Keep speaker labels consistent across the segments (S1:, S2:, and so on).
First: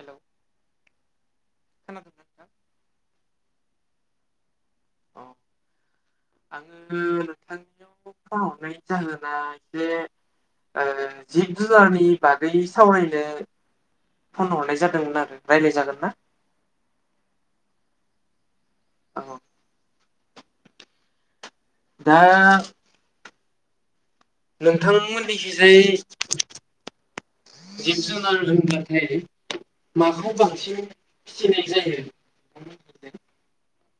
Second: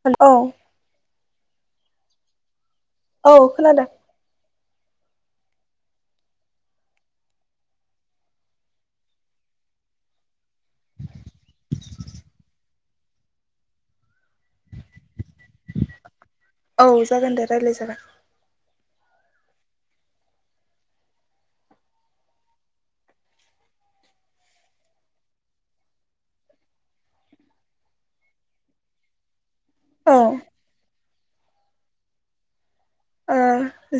S1: Hello
S2: औ
S1: खोनादों ना नोंथां
S2: औ खोनादों
S1: औ आङो नोंथांनियाव फन हरनाय जाहोना एसे ओ जिब जुनारनि बागै सावरायनो फन हरनाय जादोंमोन आरो रायलाय जागोन ना
S2: औ जागोन दे रायलाय जागोन
S1: औ दा नोंथांमोननिखिजाय जिब जुनार होनबाथाय
S2: औ
S1: माखौ बांसिन फिसिनाय जायो
S2: ओ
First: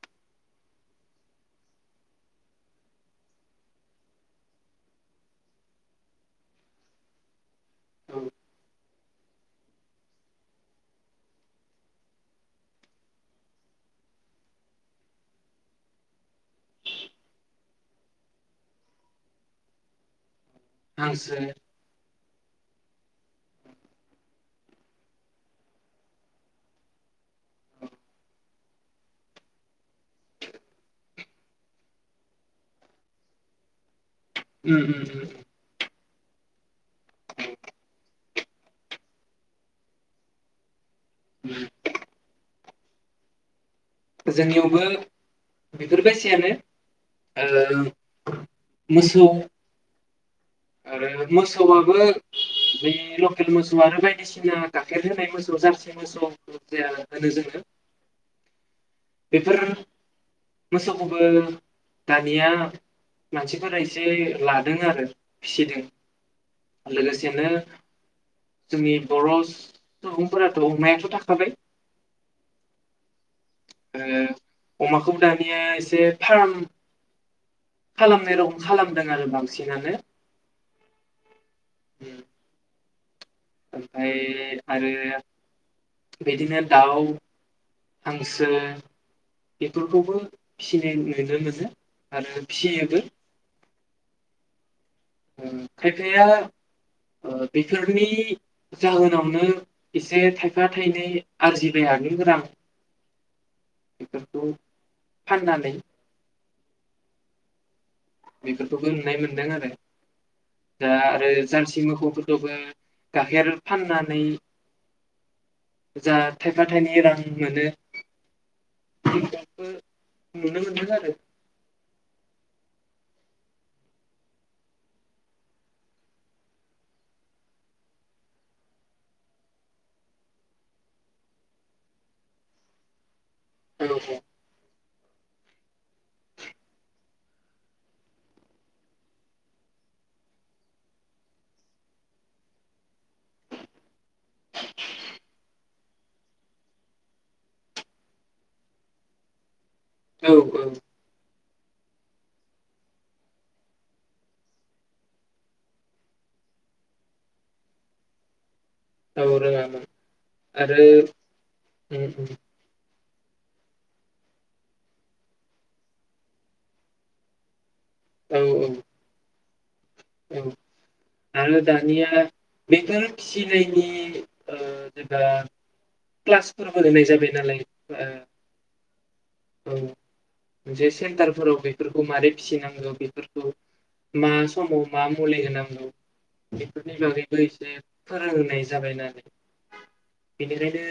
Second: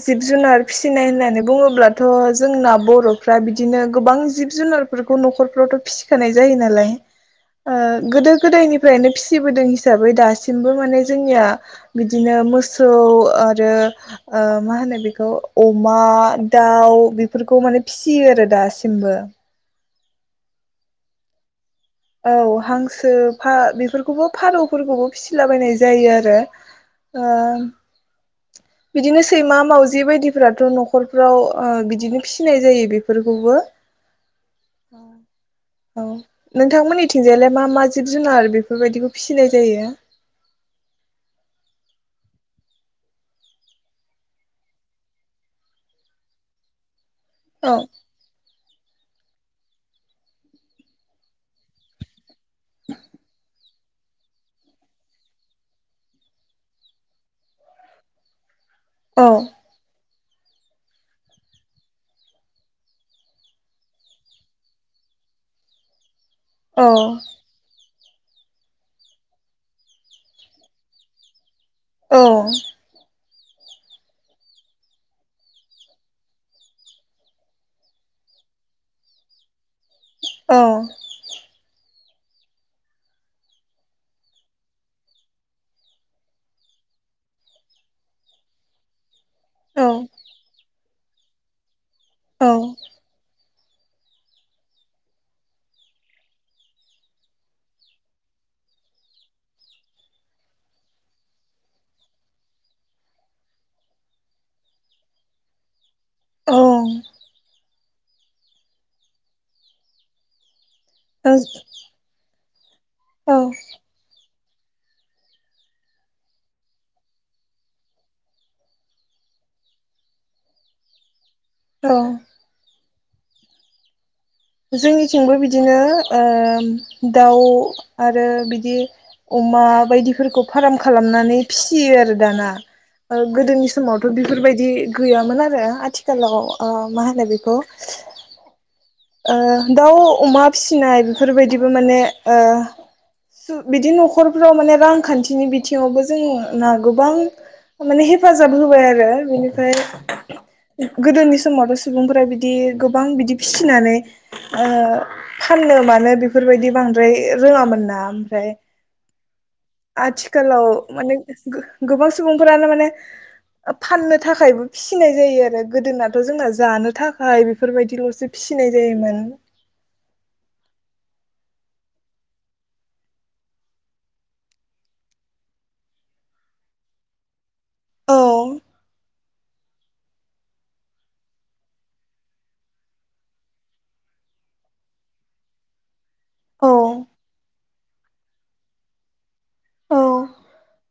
S2: जिब जुनार फिसिनाय होननानै बुङोब्लाथ जोंना बरफ्रा बिदिनो गोबां जिब जुनारफोरखौ नखरफ्रावथ फिसिखानाय जायो नालाय ओ
S1: औ
S2: गोदो गोदायनिफ्रायनो फिसिबोदों हिसाबै दासिमबो माने जोंनिया बिदिनो मोसौ आरो ओ मा होनो बेखौ अमा दाउ बेफोरखौ माने फिसियो आरो दासिमबो
S1: हांसो
S2: औ हांसो फा बेफोरखौबो फारौफोरखौबो फिसिलाबायनाय जायो आरो ओ बिदिनो सैमा मावजि बे बायदिफोराथ' न'खर फ्राव ओ बिदिनो फिसिनाय जायो बेफोरखौबो
S1: उम उम उम
S2: औ नों थांमोननिथिंजायलाय मा मा जिब जुनार बेफोर बायदिखौ फिसिनाय जायो
S1: [inaudible] जोंनियावबो बेफोर बायसायानो
S2: औ
S1: ओ मोसौ आरो मोसौआबो बे' लखेल मोसौ बायदिसिना गाखेर होनाय मोसौ जारसि मोसौ होनो जोङो
S2: औ
S1: बेफोर मोसौखौबो दानिया मानसिफोरा एसे लादोंनो आरो फिसिदों
S2: औ
S1: लोगोसेनो जोंनि बर' सुबुंफोराथ' अमायाथ' थाखाबाय
S2: औ
S1: ओ अमाखौबो दानिया एसे फार्म खालामनाय रखम खालामदों आरो बांसिन बांसिनानो
S2: औ
S1: उम ओमफ्राय आरो बेदिनो दाउ हांसो बेफोरखौबो फिनाय [unintelligible] आरो
S2: औ
S1: फिसियोबो ओ खायफाया ओ बेफोरनि जाहोनावनो एसे थायफा थायनै आरजिबायानो गोबां बेफोरखौ फाननानै
S2: औ
S1: बेफोरखौ'बो नुनाय मोनदों आरो दा आरो
S2: औ
S1: जारसि मोखौफोर [unintelligible]
S2: औ
S1: गाइखेर फाननानै जा थायफा थाइनै रां मोनो थिगाबो नुनो मोनदों आरो
S2: औ जोंनिथिंबो बिदिनो ओ दाउ आरो बिदि अमा बायदिफोरखौ फार्म खालामनानै फिसियो आरो दाना ओ गोदोनि
S1: औ
S2: समावथ'
S1: औ
S2: बेफोर बायदि गैयामोन आरो आथिखालाव ओ मा होनो बेखौ ओ दाउ अमा फिसिनाय बेफोरबायदिबो माने ओ बिदि न'खरफ्राव माने रांखान्थिनि बिथिं थिङावबो जों ना गोबां माने हेफाजाब होबाय आरो बेनिफ्राय
S1: औ औ
S2: गोदोनि समावथ' सुबुंफोरा बिदि गोबां बिदि फि फिनानै ओ फाननो मानो बेफोरबायदि बांद्राय रोङामोन ना ओमफ्राय
S1: औ रोङामोन
S2: आथिखालाव
S1: आरो
S2: माने
S1: ओम
S2: गो-गोबां
S1: ओम
S2: सुबुंफोरानो माने फाननो थाखायबो फिसिनाय जायो आरो गोदोनाथ' जोंना जानो थाखाय बेफोरबायदिल'सो
S1: औ औ
S2: फिसिनाय जायोमोन
S1: औ आरो दानिया बेफोर फिसिनायनि ओ जेबा क्लासफोरबो होनाय जाबाय नालाय
S2: औ
S1: औ मोनसे सेन्टारफोराव बेफोरखौ मारै फिसिनांगौ बेफोरखौ मा समाव मा मुलि होनांगौ
S2: औ
S1: बेफोरनि बागैबो एसे फोरोंनाय जाबाय नालाय
S2: औ
S1: बेनिखायनो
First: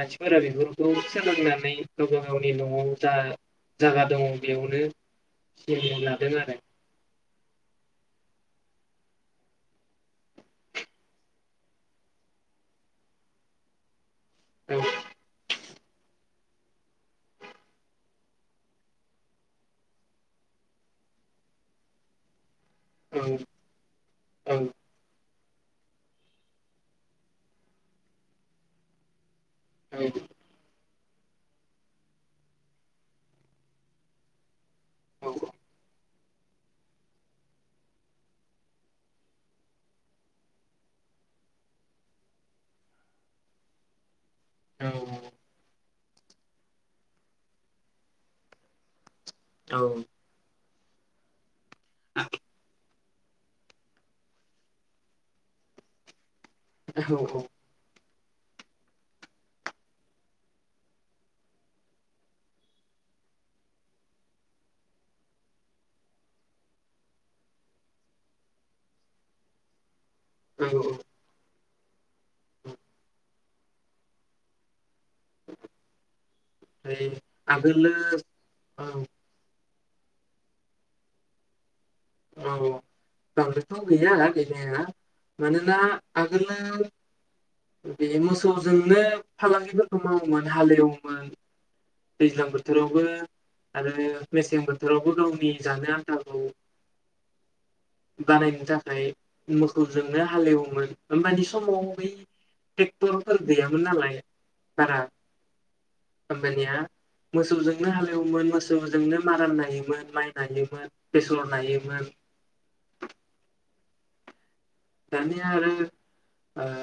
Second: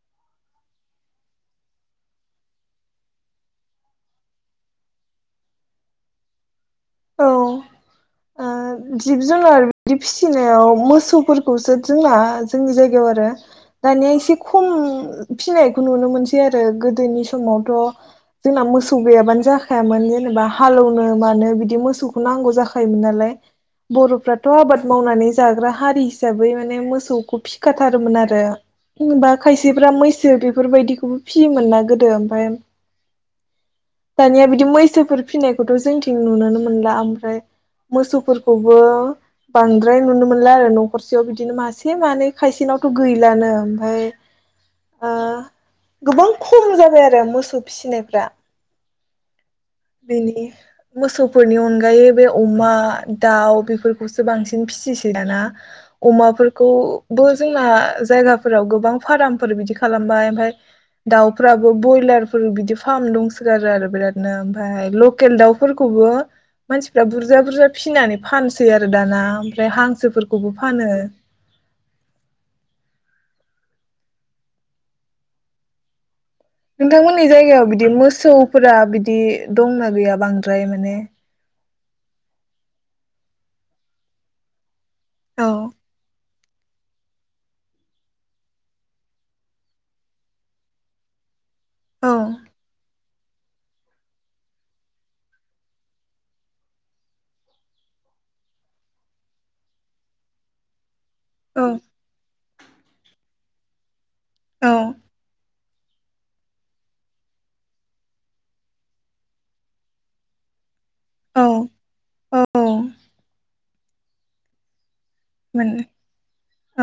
S1: मानसिफोरा बेफोरखौ सोलोंनानै गावबा गावनि न'आव जा जागा दङ बेयावनो सोलिनो लादों आरो
S2: औ ओ जिब जुनार बिदि फिसिनायाव मोसौफोरखौसो जोंना जोंनि जायगायाव आरो दानिया एसे खम
S1: औ
S2: फिसिनायखौ नुनो मोनसै बिदि आरो गोदोनि समावथ' जोंना मोसौ गैयाबानो जाखायामोन जेनेबा हालेवनो मानो बि बे मोसौखौ नांगौ जाखायो मोन नालाय बर'फ्राथ'
S1: औ
S2: आबाद मावनानै जाग्रा हारि हिसाबै माने मोसौखौ फिखाथारोमोन आरो बा खायसेफ्रा
S1: औ
S2: मैसो बेफोरबायदिखौ फियोमोन ना गोदो ओमफ्राय दानिया बिदि मै सोफोर फिनायखौथ' जोंनिथिं जों नुनोनो मोनला ओमफ्राय मोसौफोरखौबो बांद्राय नुनो मोनला आरो न'खरसेयाव बिदिनो मासे मानै खायसेनावथ' गैलानो ओमफ्राय
S1: औ
S2: ओ गोबां खम जाबाय आरो मोसौ फिसिनायफ्रा जोंनि मोसौफोरनि अनगा यै बे अमा दाउ बेफोरखौसो बांसिन फिसिसै दाना अमाफोरखौ खौबो
S1: ओमफ्राय
S2: जोंना जायगाफोराव गोबां फार्मफोर बिदि खालामबाय ओमफाय दाउफ्राबो ब्रयलारफोर बिदि फार्म दंसोगारो आरो बिरादनो ओमफ्रायहाय लकेल दाउफोरखौबो मानसिफ्रा बुरजा बुरजा फिनानै फानसै आरो दाना ओमफ्राय हांसोफोरखौ खौबो फानो
S1: [unintelligible]
S2: नोंथांमोननि जायगायाव बिदि
S1: आगोलो
S2: मोसौफोरा
S1: औ
S2: बिदि दंना गैया बांद्राय माने
S1: औ बांद्रायथ' गैया गैनाया
S2: औ
S1: मानोना आ आगोलाव बे मोसौजोंनो फालांगिफोरखौ मावोमोन हालेवोमोन
S2: औ
S1: दैज्लां बोथोरावबो आरो मेसें बोथोरावबो गावनि जानो आन्थाखौ बानायनो थाखाय मोसौजोंनो हालेवोमोन होमबानि
S2: औ
S1: समाव बै ट्रेक्टफोर गैयामोन नालाय
S2: औ
S1: बारा होमबानिया मोसौजोंनो हालेवोमोन मोसौजोंनो माराम नायोमोन माइ नायोमोन बेसर नायो
S2: औ औ
S1: [unintelligible] दानि आरो
S2: मोन
S1: ओ
S2: औ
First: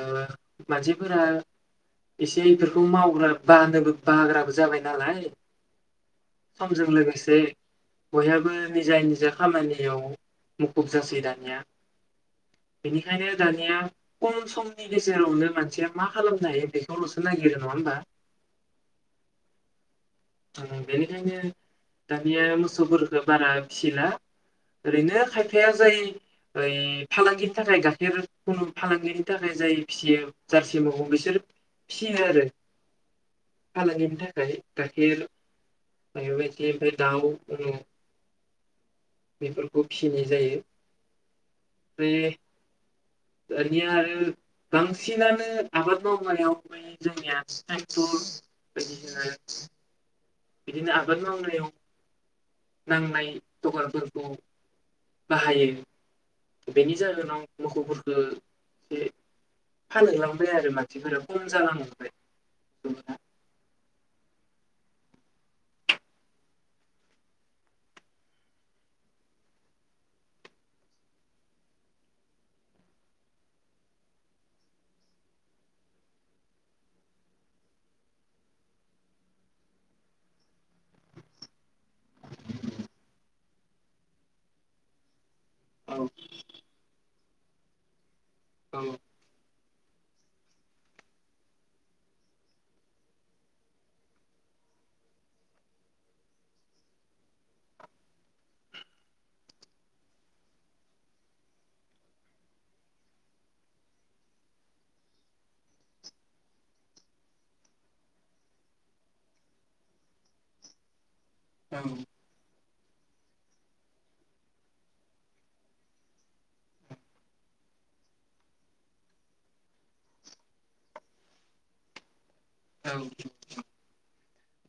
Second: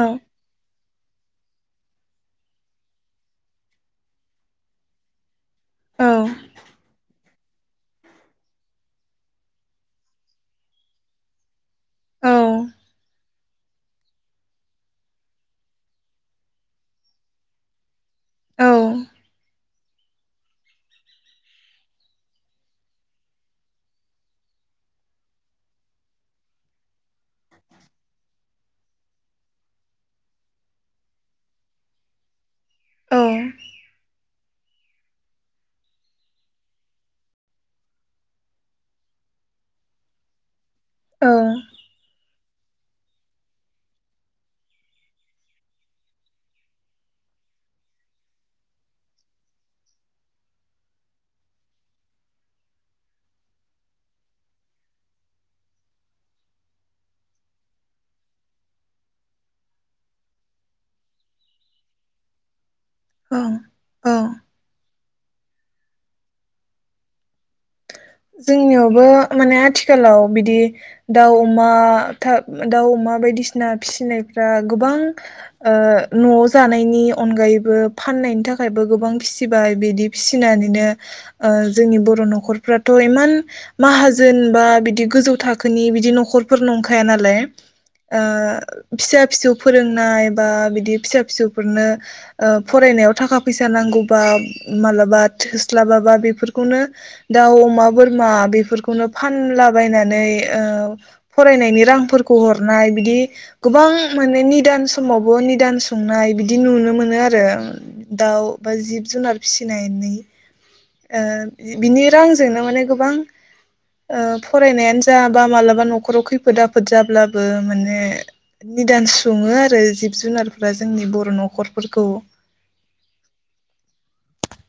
S1: फोरा एसे इफोरखौ मावग्रा बानोबो बाग्राबो जाबाय नालाय
S2: औ
S1: समजों लोगोसे बयहाबो निजा निजा खामानियाव मुखुब जासै दानिया
S2: औ
S1: बेनिखायनो दानिया खम समनि गेजेरावनो मानसिया मा खालामनो हायो बेखौल'सो नागिरो नङा होमबा
S2: औ
S1: बेनिखायनो दानिया मोसौफोरखौ बारा फिसिला ओरैनो खायफाया जाय ओइ फालांगि नि थाखाय गाइखेर खुनु फालांगिनि थाखाय जाय फिसियो जारसि मावो बिसोर फिसियो आरो फालांगिनि थाखाय गाइखेर बेबायदि ओमफ्राय दाउ उ बेफोरखौ फिसिनाय जायो
S2: औ
S1: ओमफ्राय दानिया आरो बांसिनानो आबाद मावनायाव माने जोंनिया ट्रेक्टर बायदिसिना बिदिनो आबाद मावनायाव नांनाय जगरफोरखौ बाहायो बेनि जाहोनाव मोसौफोरखौ एसे फाललांबाय आरो मानसिफोरा खम जालांबाय
S2: औ औ जोंनियावबो माने आथिखालाव बिदि दाउ अमा दाउ अमा बायदिसिना फिसिनायफ्रा गोबां न'आव जानायनि अनगायैबो फाननायनि थाखायबो गोबां फिसिबाय बिदि फिसिनानैनो जोंनि बर' न'खरफ्रा इमान माहाजोन बा बिदि गोजौ थाखो नि
S1: औ
S2: बिदि न'खरफोर नंखाय हायानालाय ओ
S1: औ
S2: फिसा फिसौ फोरोंनाय बा बिदि फिसा फिसौफोरनो ओ फरायनायाव थाखा फैसा नांगौबा मालाबा थोस्लाबाबा बेफोरखौनो दाउ अमा बोरमा बेफोरखौनो फानलाबायनानै ओ फरायनायनि रांफोरखौ हरनाय बिदि गोबां माने निदान समावबो निदान संनाय बिदि नुनो मोनो आरो दाउ बा जिब जुनार फिसिनानै ओ
S1: औ
S2: बिनि रांजोंनो माने गोबां ओ फरायनायानो जाबा मालाबा न'खराव खैफोद आफोद जाब्लाबो माने निदान सङो आरो जिब जुनारफ्रा जोंनि बर' न'खरफोरखौ
S1: औ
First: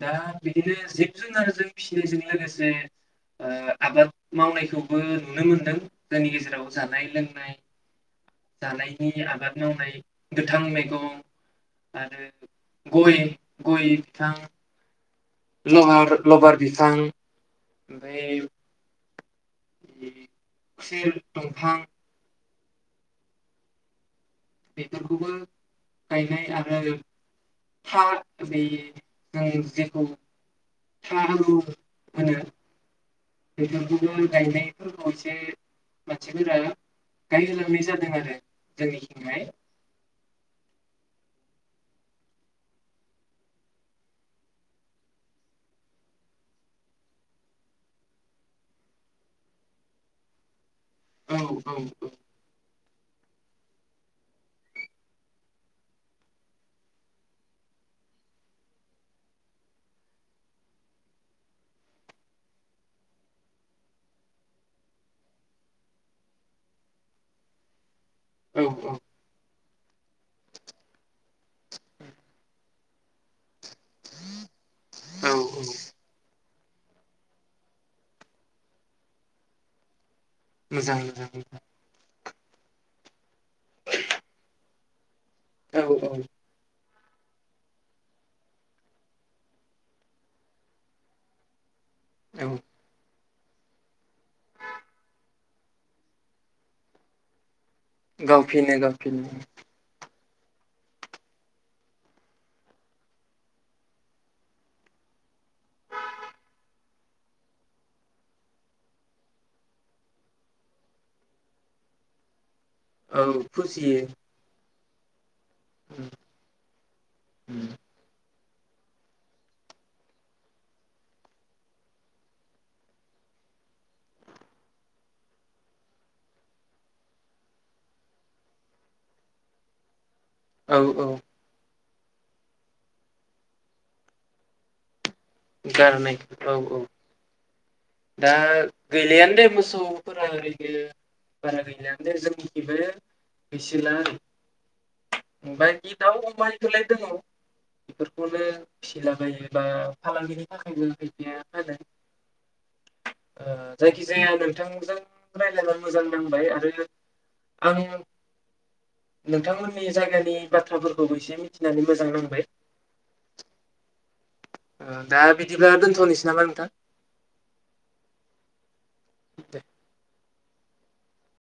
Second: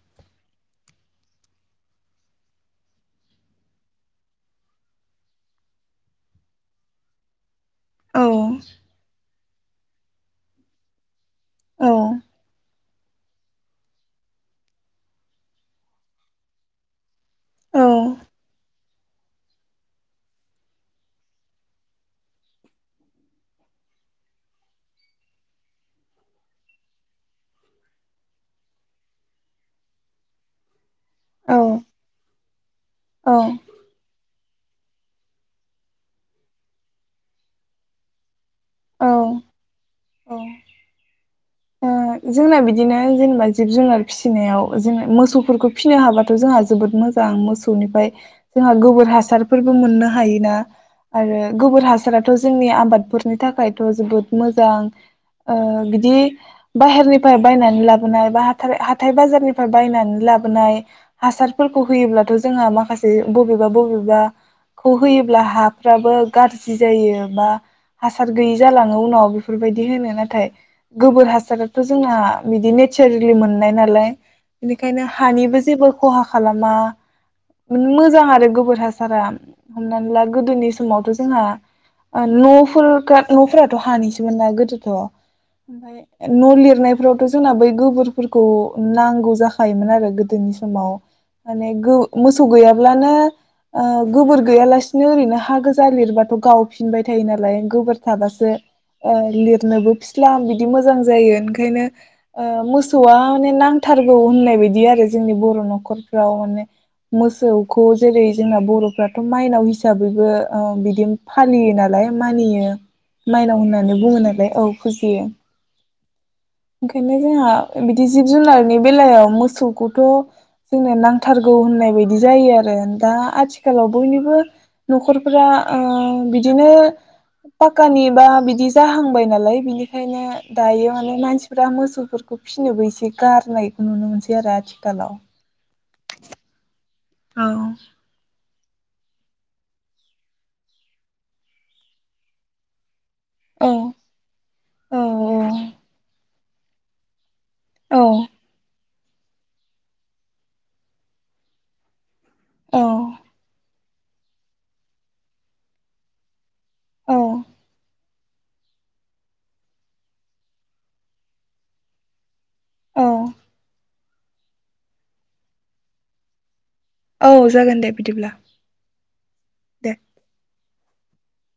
S1: दा बिदिनो जिब जुनारजों फिसिनायजों लोगोसे ओ आबाद मावनायखौबो नुनो मोनदों जोंनि गेजेराव जानाय लोंनाय
S2: औ
S1: जानायनि आबाद मावनाय गोथां मैगं
S2: औ
S1: आरो बे गय फां लाबार लबार बिफां
S2: औ
S1: ओमफाय खुसेर दंफां बेफोरखौबो गायनाय आरो था बे जों जेखौ था आलु
S2: औ
S1: होनो।
S2: औ
S1: बेफोरखौबो गायनायफोरखौ एसे मानसिफोरा गायहोलांनाय जादों आरो। जोंनिथिंहाय।
S2: औ ओ जोंना बिदिनो जेनेबा जिब जुनार फिसिनायाव जोङो मोसौफोरखौ फिसिनो हाबाथ' जोंहा जोबोद मोजां मोसौनिफ्राय जोंहा गोबोर हासारफोरबो मोननो हायोना आरो
S1: औ
S2: गोबोर हासाराथ' जोंनि आबाद फोरनि थाखायथ' जोबोद मोजां ओ बिदि बाहेरनिफ्राय बायनानै लाबोनाय बा हाथार हाथाय बाजारनिफ्राय बायनानै लाबोनाय हासारफोरखौ होयोब्लाथ' जोंहा माखासे बबेबा बबेबा खौ होयोब्ला हाफ्राबो गाज्रि जायो बा हासार गैयि
S1: औ
S2: जालाङो उनाव बेफ बायदि होनो नाथाय गोबोर हासा दानाथ' जोंना बिदिनो सोरलि मोननाय नालाय बेनिखायनो
S1: औ
S2: हानिबो जेबो खहा खालामा मोजां आरो गोबोर हासारा हमनानै ला गोदोनि
S1: मोजां
S2: समावथ'
S1: मोजां
S2: जोंहा न'फोर खा न'फोराथ' हानिसोमोनना गोदोथ'
S1: औ
S2: ओमफाय
S1: औ।
S2: न' लिरनायफ्रावथ' जोंना बै गोबोरफोरखौ नांगौ जाखायोमोन आरो गोदोनि समाव माने गौ मोसौ
S1: औ
S2: गैयाब्लानो ओ गोबोर गैयालासिनो ओरैनो हा गोजा लिरबाथ' गावफिनबाय थायो नालाय। गोबोर थाबासो
S1: गावफिनो
S2: ओ
S1: गावफिनो
S2: लिरनोबो फि फिला बिदि मोजां जायो ओंखायनो ओ मोसौआ माने नांथारगौ होननाय बादि आरो जोंनि बर' न'खरफ्राव माने मोसौखौ जेरै जोंना बर'फ्राथ' माइनाव हिसाबैबो ओ बिदि फालियो नालाय मानियो।
S1: औ
S2: माइनाव होननानै
S1: फुजियो
S2: बुङो नालाय औ। फुजियो। ओंखायनो जोंहा बिदि जि जुनारनि बेलायाव मोसौखौथ' जोंनो नांथारगौ होननाय बायदि जायो आरो दा आथिखालाव बयनिबो न'खरफोरा ओ बिदिनो पाक्कानि बा बिदि जाहांबाय नालाय बिनिखायनो
S1: औ
S2: दायो
S1: औ
S2: माने मानसिफ्रा मोसौ फोरखौ फिसिनोबो एसे गारनायखौ नुनो मोनसै आरो आथिखालाव।
S1: गारनाय औ औ।
S2: औ।
S1: दा गैलायानो दे मोसौफोरा ओरैनो बारा गैलायानो दे जों थिंबो
S2: औ
S1: गैस्राला आरो
S2: औ
S1: ओमफ्राय बे दाउ अमाइखौलाय दङ'।
S2: औ
S1: बेफोरखौनो फिसिला बायो बा फालांगिनि थाखायबो गैलिया नालाय‌।
S2: औ
S1: ओ। जायखिजाया नोंथांजों रायलायना मोजां नांबाय आरो
S2: औ
S1: आं नोंथांमोननि जायगानि बाथ्राफोरखौबो एसे मिथिनानै मोजां नांबाय।
S2: औ।
S1: दा बिदिब्ला दोनथ'नोसै नामा नोंथां?
S2: औ जागोन दे बिदिब्ला। दे।